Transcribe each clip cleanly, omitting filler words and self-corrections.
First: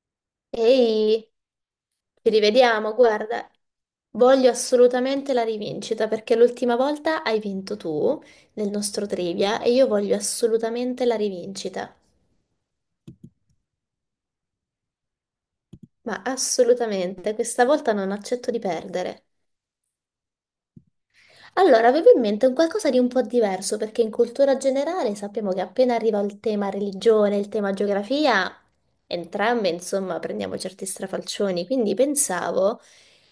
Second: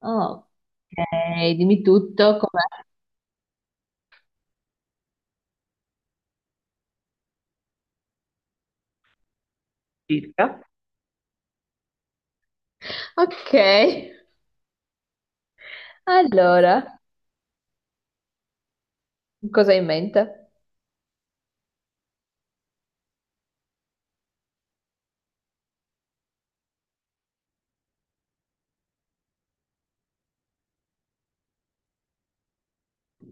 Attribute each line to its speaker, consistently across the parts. Speaker 1: Ok,
Speaker 2: Ehi,
Speaker 1: dimmi
Speaker 2: ci
Speaker 1: tutto. Com'è.
Speaker 2: rivediamo, guarda, voglio assolutamente la rivincita perché l'ultima volta hai vinto tu nel nostro trivia e io voglio assolutamente la rivincita,
Speaker 1: Ok,
Speaker 2: ma
Speaker 1: allora,
Speaker 2: assolutamente, questa volta non accetto di perdere.
Speaker 1: cosa hai in mente?
Speaker 2: Allora, avevo in mente un qualcosa di un po' diverso, perché in cultura generale sappiamo che appena arriva il tema religione, il tema geografia, entrambe, insomma, prendiamo certi strafalcioni. Quindi pensavo,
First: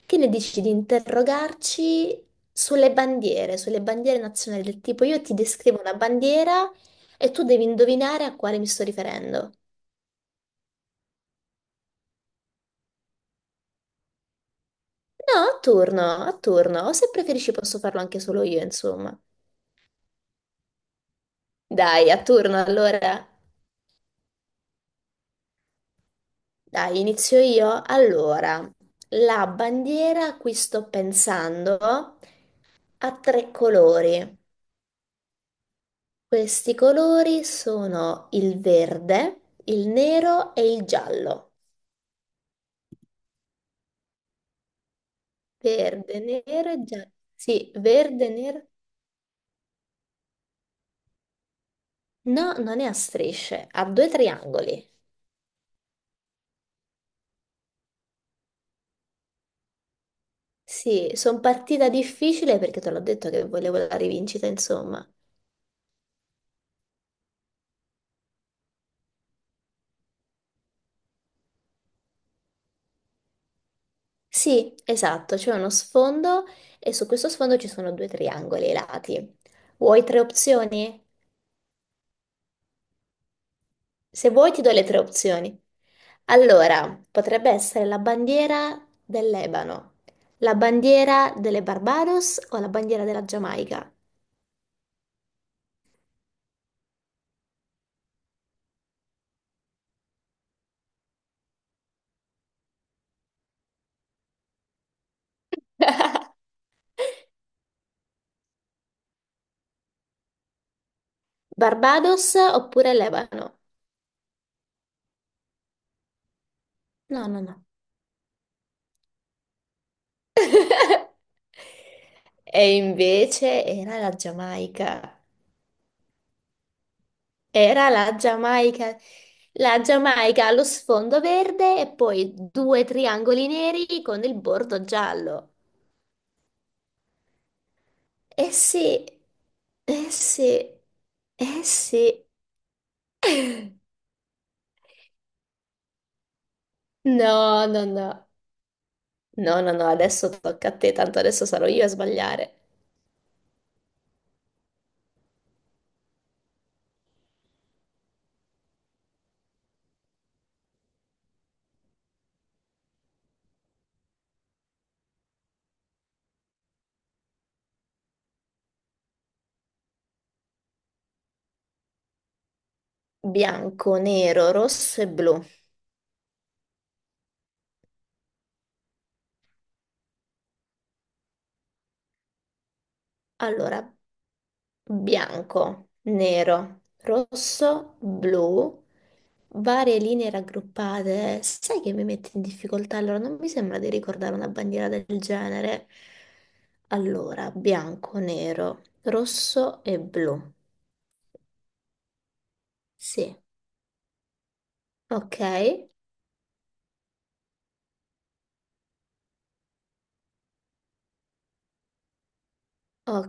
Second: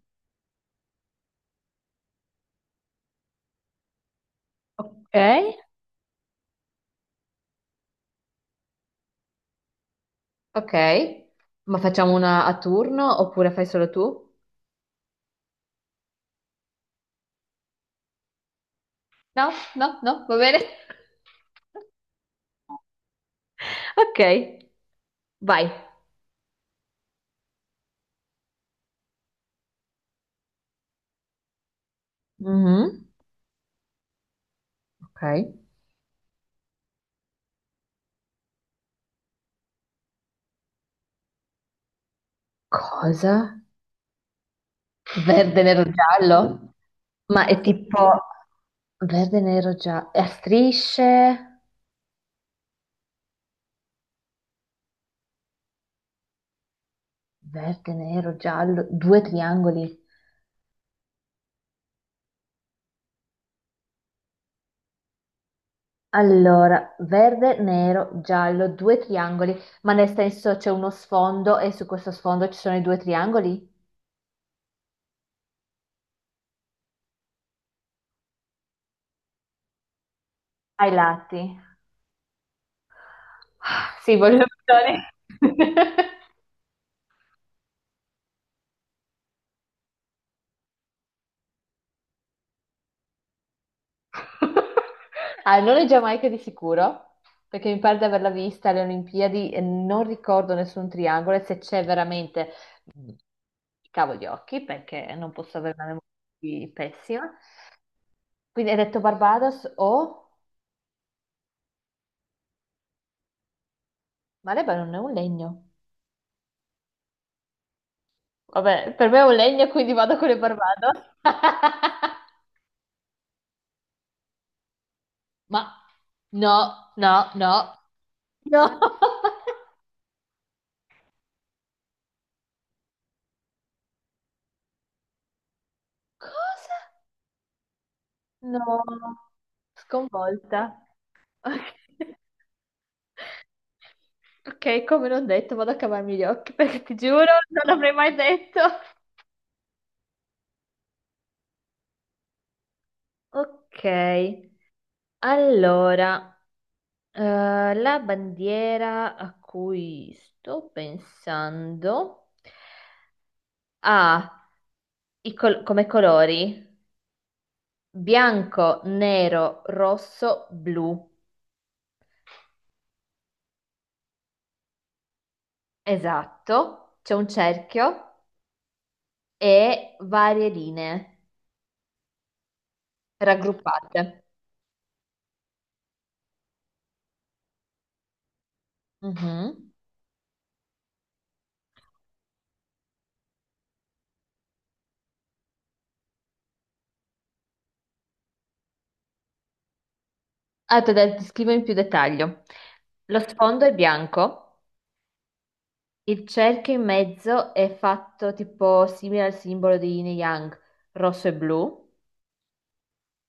Speaker 2: che ne dici di interrogarci sulle bandiere nazionali, del tipo
Speaker 1: Ok.
Speaker 2: io ti descrivo una bandiera e tu devi indovinare a quale mi sto riferendo.
Speaker 1: Ok, ma facciamo una a turno oppure fai solo tu?
Speaker 2: No, a turno, o se preferisci posso farlo anche solo io, insomma.
Speaker 1: No, no, no, va bene.
Speaker 2: Dai, a turno allora.
Speaker 1: Ok, vai.
Speaker 2: Dai, inizio io. Allora, la bandiera a cui sto pensando
Speaker 1: Mhm.
Speaker 2: ha tre colori.
Speaker 1: Ok.
Speaker 2: Questi colori sono il verde, il nero e il giallo.
Speaker 1: Cosa? Verde, nero,
Speaker 2: Verde, nero
Speaker 1: giallo?
Speaker 2: e giallo.
Speaker 1: Ma è
Speaker 2: Sì,
Speaker 1: tipo
Speaker 2: verde, nero.
Speaker 1: verde, nero, giallo, a strisce,
Speaker 2: No, non è a strisce, ha due triangoli.
Speaker 1: verde, nero, giallo, due triangoli.
Speaker 2: Sì, sono partita difficile perché te l'ho detto che volevo la rivincita, insomma.
Speaker 1: Allora, verde, nero, giallo, due triangoli, ma nel senso c'è uno sfondo e su questo sfondo ci sono i due triangoli?
Speaker 2: Sì, esatto, c'è uno sfondo e su questo sfondo ci sono due triangoli ai lati. Vuoi tre
Speaker 1: Ai
Speaker 2: opzioni?
Speaker 1: lati. Ah, sì,
Speaker 2: Se
Speaker 1: voglio le
Speaker 2: vuoi ti do le tre
Speaker 1: opzioni.
Speaker 2: opzioni. Allora, potrebbe essere la bandiera del Lebano, la bandiera delle Barbados o la bandiera della Giamaica.
Speaker 1: Ah, non è Giamaica di sicuro, perché mi pare di averla vista alle Olimpiadi e non ricordo nessun triangolo, e se c'è veramente, mm, cavo gli occhi, perché non posso avere una memoria così pessima. Quindi hai detto Barbados o...
Speaker 2: Barbados oppure Lebano?
Speaker 1: Ma Lebanon è un legno.
Speaker 2: No, no, no.
Speaker 1: Vabbè, per me è un legno, quindi vado con le Barbados.
Speaker 2: E invece era la Giamaica.
Speaker 1: Ma no, no, no.
Speaker 2: Era
Speaker 1: No.
Speaker 2: La Giamaica allo sfondo verde e poi due triangoli neri con il bordo giallo.
Speaker 1: Cosa?
Speaker 2: Eh
Speaker 1: No.
Speaker 2: sì, eh sì,
Speaker 1: Sconvolta.
Speaker 2: eh
Speaker 1: Ok.
Speaker 2: sì.
Speaker 1: Ok, come non detto, vado a cavarmi gli occhi perché ti giuro, non
Speaker 2: No, no,
Speaker 1: l'avrei mai
Speaker 2: no,
Speaker 1: detto.
Speaker 2: no, no, no, adesso tocca a te, tanto adesso sarò io a sbagliare.
Speaker 1: Ok, allora, la bandiera a cui sto pensando ha come colori? Bianco, nero, rosso, blu.
Speaker 2: Bianco, nero, rosso e blu.
Speaker 1: Esatto. C'è un cerchio e varie linee
Speaker 2: Allora,
Speaker 1: raggruppate.
Speaker 2: bianco, nero, rosso, blu,
Speaker 1: Mhm.
Speaker 2: varie linee raggruppate. Sai che mi metti in difficoltà? Allora, non mi sembra di ricordare una bandiera del genere. Allora, bianco, nero, rosso e blu.
Speaker 1: Allora, te la descrivo in più dettaglio. Lo
Speaker 2: Sì,
Speaker 1: sfondo è bianco,
Speaker 2: ok,
Speaker 1: il cerchio in mezzo è fatto tipo simile al simbolo di Yin e Yang, rosso e blu.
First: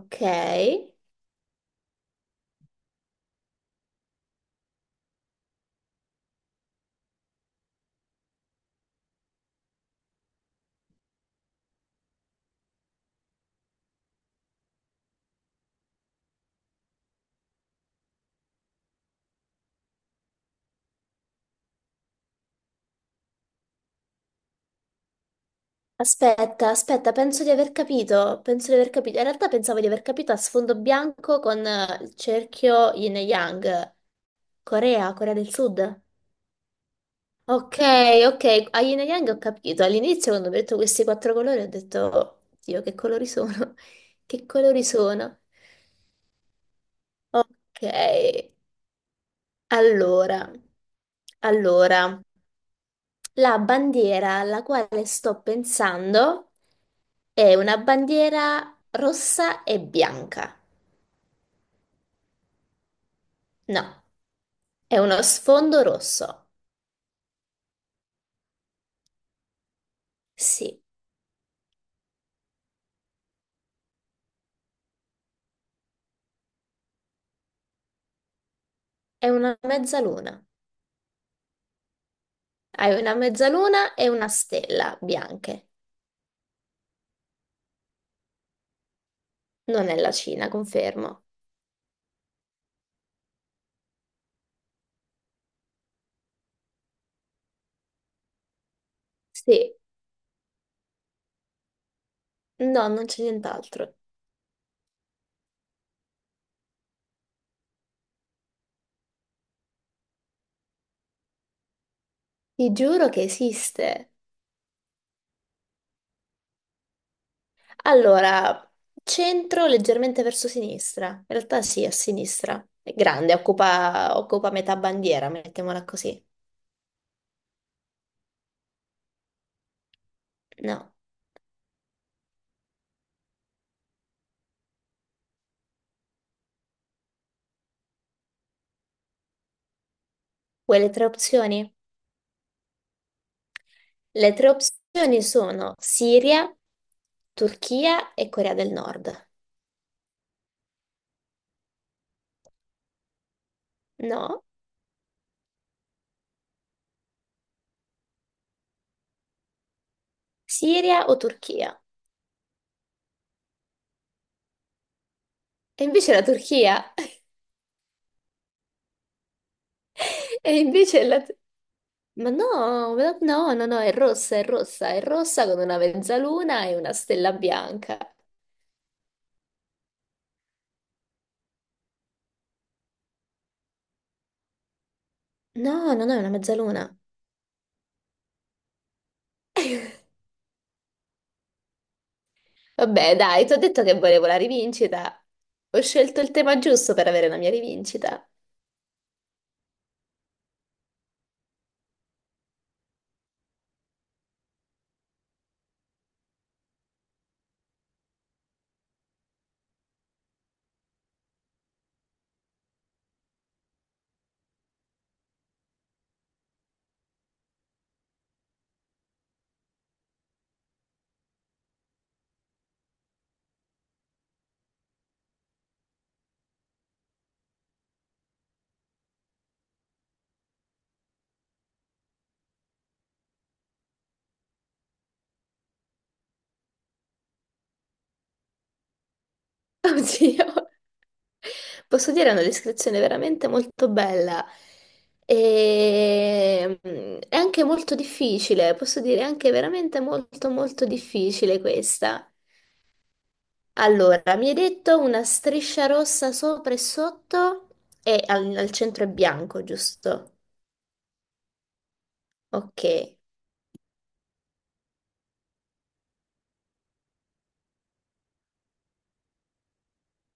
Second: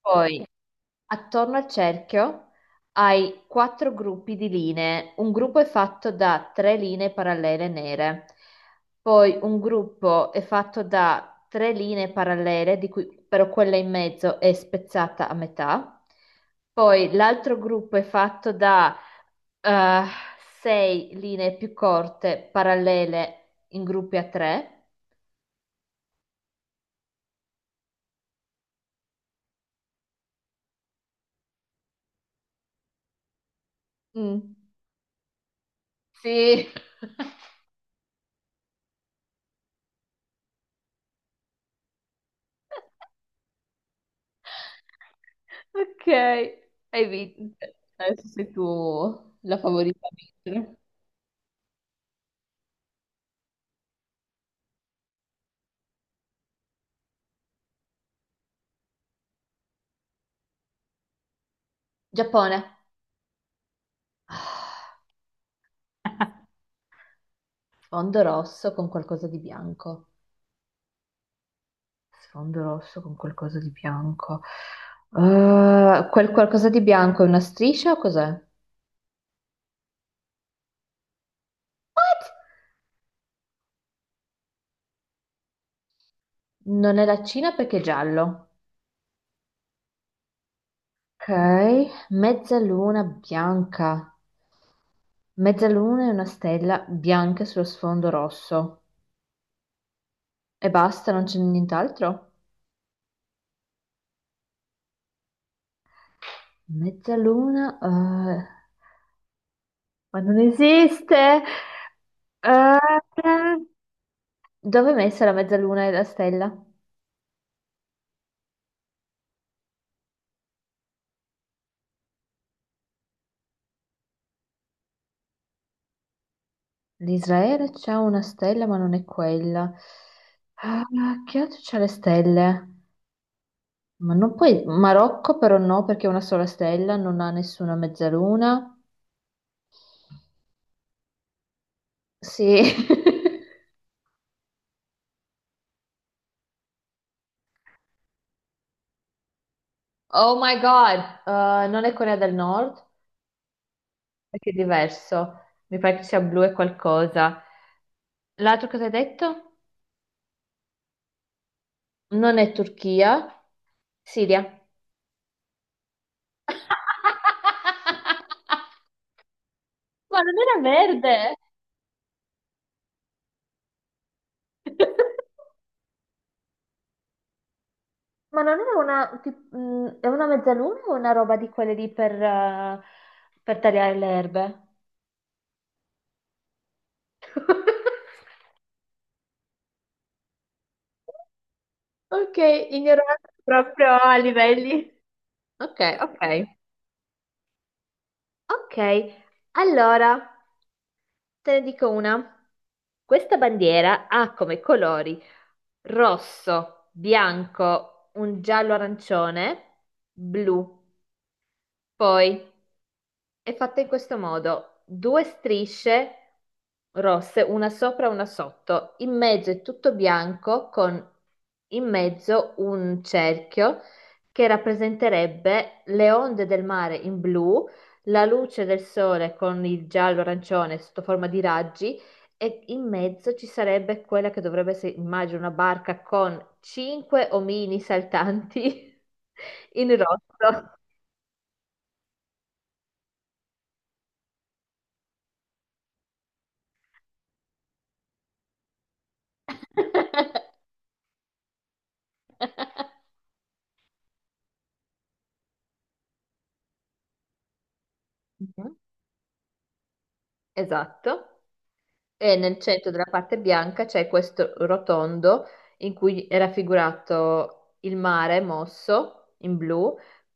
Speaker 1: Poi. Attorno al cerchio hai quattro gruppi di linee. Un gruppo è fatto da tre linee parallele nere, poi un gruppo è fatto da tre linee parallele, di cui però quella in mezzo è spezzata a metà, poi l'altro gruppo è fatto da eh, sei linee più corte parallele in gruppi a tre.
Speaker 2: Aspetta, aspetta, penso di aver capito, penso di aver capito. In realtà pensavo di aver capito a sfondo bianco con il cerchio yin e yang.
Speaker 1: Mm.
Speaker 2: Corea, Corea del Sud.
Speaker 1: Sì.
Speaker 2: Ok, ok, a Yin e Yang ho capito. All'inizio quando ho detto questi quattro colori ho detto, "Oh, Dio, che colori sono? Che colori sono?"
Speaker 1: Ok, hai vinto.
Speaker 2: Ok,
Speaker 1: Adesso sei tu la favorita a
Speaker 2: allora,
Speaker 1: vincere.
Speaker 2: allora, la bandiera alla quale sto pensando è una bandiera rossa e bianca.
Speaker 1: Giappone.
Speaker 2: No, è uno sfondo rosso.
Speaker 1: Sfondo rosso con qualcosa di bianco.
Speaker 2: Sì,
Speaker 1: Sfondo rosso con qualcosa di bianco. Quel qualcosa di bianco è una striscia o cos'è?
Speaker 2: è una mezzaluna.
Speaker 1: What?
Speaker 2: Hai una mezzaluna e una stella bianche.
Speaker 1: Non è la Cina perché è giallo.
Speaker 2: Non è la Cina, confermo.
Speaker 1: Ok, mezzaluna bianca. Mezzaluna è una stella bianca sullo sfondo rosso.
Speaker 2: Sì,
Speaker 1: E basta, non c'è nient'altro?
Speaker 2: no, non c'è nient'altro.
Speaker 1: Mezzaluna, ma non esiste.
Speaker 2: Ti
Speaker 1: Eh,
Speaker 2: giuro che esiste.
Speaker 1: dove è messa la mezzaluna e la stella?
Speaker 2: Allora, centro leggermente verso sinistra. In realtà sì, a sinistra. È grande, occupa metà bandiera, mettiamola così.
Speaker 1: L'Israele c'ha una stella, ma non è quella. Ah,
Speaker 2: No.
Speaker 1: che altro c'ha le stelle? Ma non puoi... Marocco però no, perché è una sola stella, non ha nessuna mezzaluna.
Speaker 2: Vuoi le tre opzioni?
Speaker 1: Sì.
Speaker 2: Le tre opzioni sono Siria, Turchia e Corea del Nord.
Speaker 1: Oh my God. Non è Corea del Nord,
Speaker 2: No?
Speaker 1: perché è diverso. Mi pare che sia blu e qualcosa. L'altro cosa hai detto?
Speaker 2: Siria o Turchia?
Speaker 1: Non è Turchia, Siria.
Speaker 2: E invece la Turchia.
Speaker 1: Ma non
Speaker 2: E
Speaker 1: era
Speaker 2: invece la...
Speaker 1: verde?
Speaker 2: Ma no, no, no, è rossa, è rossa, è rossa con una mezzaluna e una stella bianca.
Speaker 1: Ma non è una, è una mezzaluna o una roba di quelle lì per tagliare le erbe?
Speaker 2: No, no, no, è una mezzaluna.
Speaker 1: Ok,
Speaker 2: Vabbè,
Speaker 1: ignorato
Speaker 2: dai, ti ho detto
Speaker 1: proprio
Speaker 2: che
Speaker 1: a
Speaker 2: volevo la
Speaker 1: livelli.
Speaker 2: rivincita.
Speaker 1: Ok,
Speaker 2: Ho scelto il
Speaker 1: ok.
Speaker 2: tema giusto per avere la mia rivincita.
Speaker 1: Ok, allora. Te ne dico una. Questa bandiera ha come colori rosso, bianco, un giallo arancione, blu. Poi. È fatta in questo modo: due strisce rosse, una sopra e una sotto, in mezzo è tutto bianco con in mezzo un cerchio che rappresenterebbe le onde del mare in blu, la luce del sole con il giallo-arancione sotto forma di raggi e in mezzo ci sarebbe quella che dovrebbe essere, immagino, una barca con cinque omini saltanti in
Speaker 2: Oddio.
Speaker 1: rosso.
Speaker 2: Posso dire, è una descrizione veramente molto bella. È anche molto difficile, posso dire, è anche veramente molto, molto difficile questa. Allora, mi hai detto una striscia rossa sopra e sotto e al centro è bianco, giusto?
Speaker 1: Esatto, e nel
Speaker 2: Ok.
Speaker 1: centro della parte bianca c'è questo rotondo in cui è raffigurato il mare mosso in blu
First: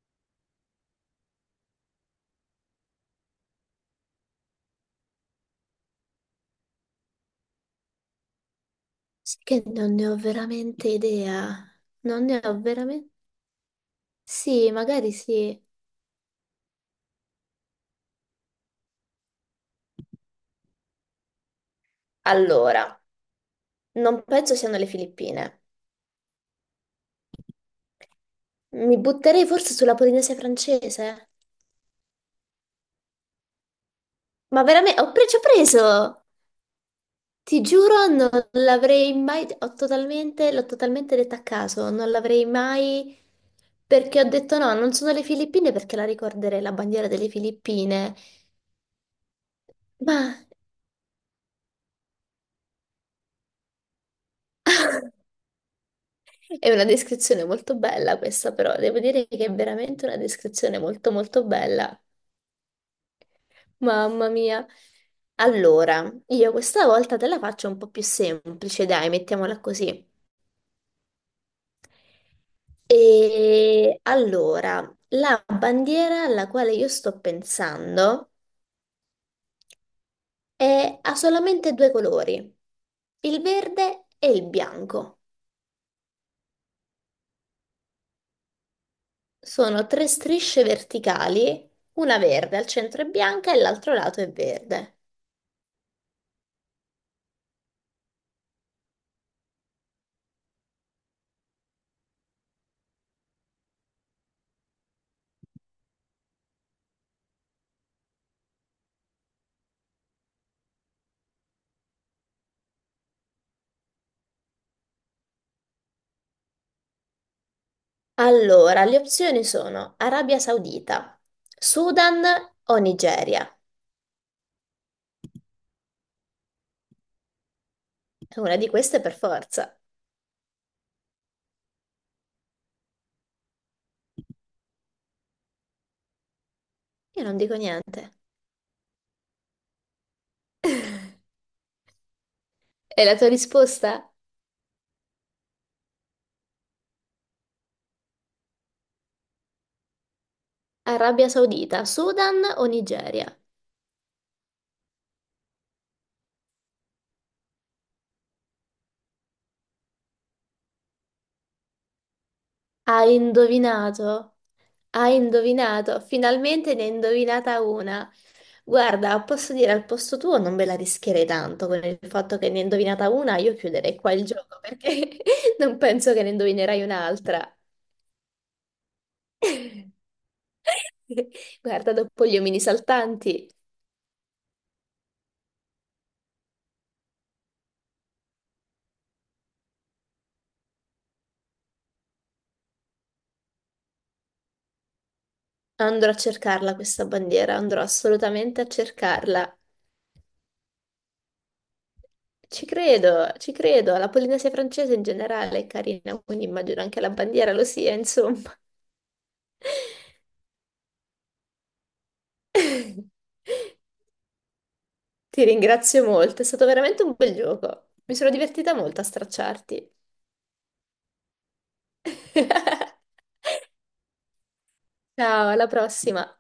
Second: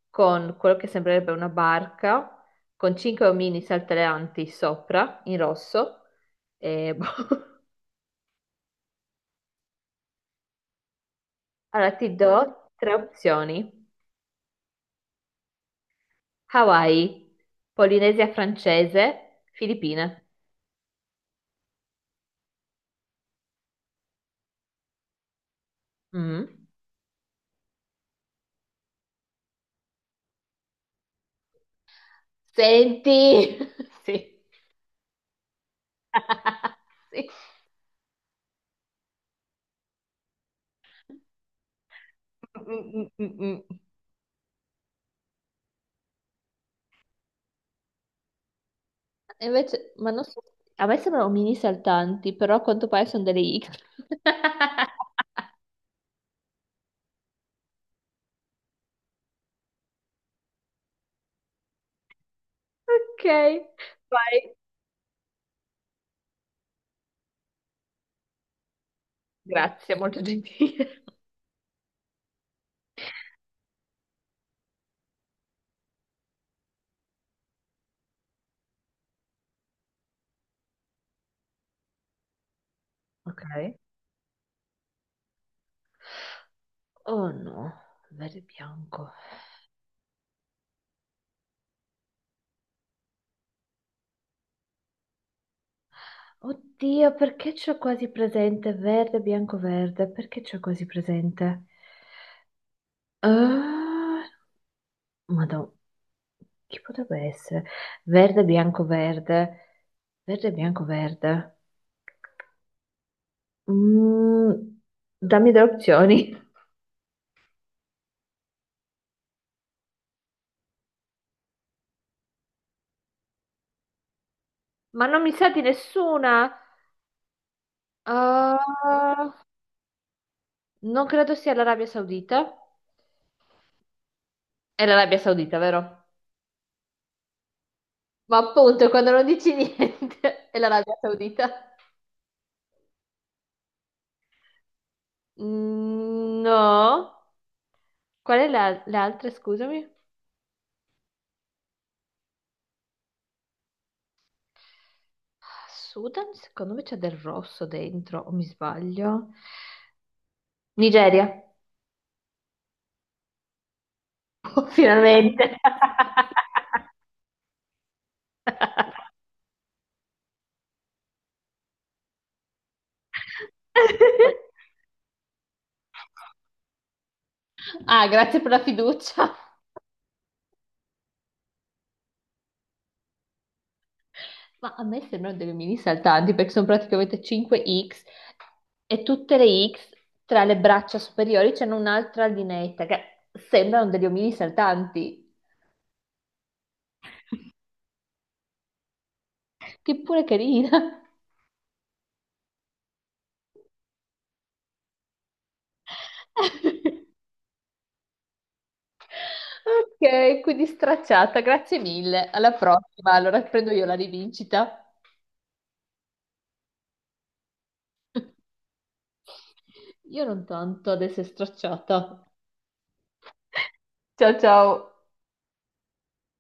Speaker 1: con quello che sembrerebbe una barca con cinque omini saltellanti sopra in rosso. E... boh.
Speaker 2: Sì che non ne ho veramente idea.
Speaker 1: Allora ti
Speaker 2: Non ne ho
Speaker 1: do tre
Speaker 2: veramente...
Speaker 1: opzioni:
Speaker 2: Sì, magari sì.
Speaker 1: Hawaii, Polinesia francese, Filippine.
Speaker 2: Allora, non penso siano le Filippine.
Speaker 1: Mm.
Speaker 2: Mi butterei forse sulla Polinesia francese.
Speaker 1: Senti, sì.
Speaker 2: Ma veramente. Ci ho preso!
Speaker 1: Sì.
Speaker 2: Ti giuro, non l'avrei mai, ho totalmente, l'ho totalmente detta a caso, non l'avrei
Speaker 1: Mm, mm,
Speaker 2: mai,
Speaker 1: mm, mm.
Speaker 2: perché ho detto no, non sono le Filippine perché la ricorderei la bandiera delle Filippine,
Speaker 1: E invece, ma
Speaker 2: ma
Speaker 1: non so, a me sembrano mini saltanti, però a quanto pare sono delle iche.
Speaker 2: è una descrizione molto bella questa però, devo dire che è veramente una descrizione molto molto bella,
Speaker 1: Ok,
Speaker 2: mamma
Speaker 1: vai.
Speaker 2: mia. Allora, io questa volta te la faccio un po' più semplice, dai, mettiamola
Speaker 1: Grazie,
Speaker 2: così.
Speaker 1: molto gentile.
Speaker 2: E allora, la bandiera alla quale io sto pensando e ha solamente due colori, il
Speaker 1: Ok.
Speaker 2: verde e il bianco.
Speaker 1: Oh no, verde e bianco.
Speaker 2: Sono tre strisce verticali, una verde al centro è bianca e l'altro lato è verde.
Speaker 1: Oddio, perché c'ho quasi presente verde, bianco, verde? Perché c'ho quasi presente? Ah, Madonna, chi potrebbe essere? Verde, bianco, verde. Verde, bianco, verde. Mm, dammi delle opzioni.
Speaker 2: Allora, le opzioni sono Arabia Saudita, Sudan o Nigeria.
Speaker 1: Ma non mi sa di nessuna.
Speaker 2: E una di queste per
Speaker 1: Ah,
Speaker 2: forza.
Speaker 1: non credo sia l'Arabia Saudita. È l'Arabia Saudita, vero?
Speaker 2: Io non dico niente.
Speaker 1: Ma appunto, quando non dici niente, è l'Arabia Saudita.
Speaker 2: E la tua risposta?
Speaker 1: Mm, no. Qual è la, le altre, scusami?
Speaker 2: Arabia Saudita, Sudan o Nigeria?
Speaker 1: Sudan, secondo me c'è del rosso dentro, o mi sbaglio? Nigeria.
Speaker 2: Hai indovinato?
Speaker 1: Oh,
Speaker 2: Hai
Speaker 1: finalmente.
Speaker 2: indovinato? Finalmente ne hai indovinata una. Guarda, posso dire al posto tuo non me la rischierei tanto con il fatto che ne hai indovinata una, io chiuderei qua il gioco perché non penso che ne indovinerai un'altra.
Speaker 1: Ah, grazie per la fiducia.
Speaker 2: Guarda, dopo gli omini saltanti
Speaker 1: Ma a me sembrano delle mini saltanti perché sono praticamente 5 X, e tutte le X tra le braccia superiori c'hanno un'altra lineetta che sembrano degli omini saltanti,
Speaker 2: andrò a cercarla questa bandiera, andrò assolutamente a cercarla.
Speaker 1: che pure carina.
Speaker 2: Ci credo, ci credo. La Polinesia francese in generale è carina, quindi immagino anche la bandiera lo sia, insomma.
Speaker 1: Ok, quindi stracciata, grazie mille. Alla prossima, allora prendo io la rivincita.
Speaker 2: Ti ringrazio molto, è stato veramente un bel gioco. Mi sono divertita molto a stracciarti.
Speaker 1: Io non tanto adesso è stracciata. Ciao ciao.
Speaker 2: Ciao, alla prossima.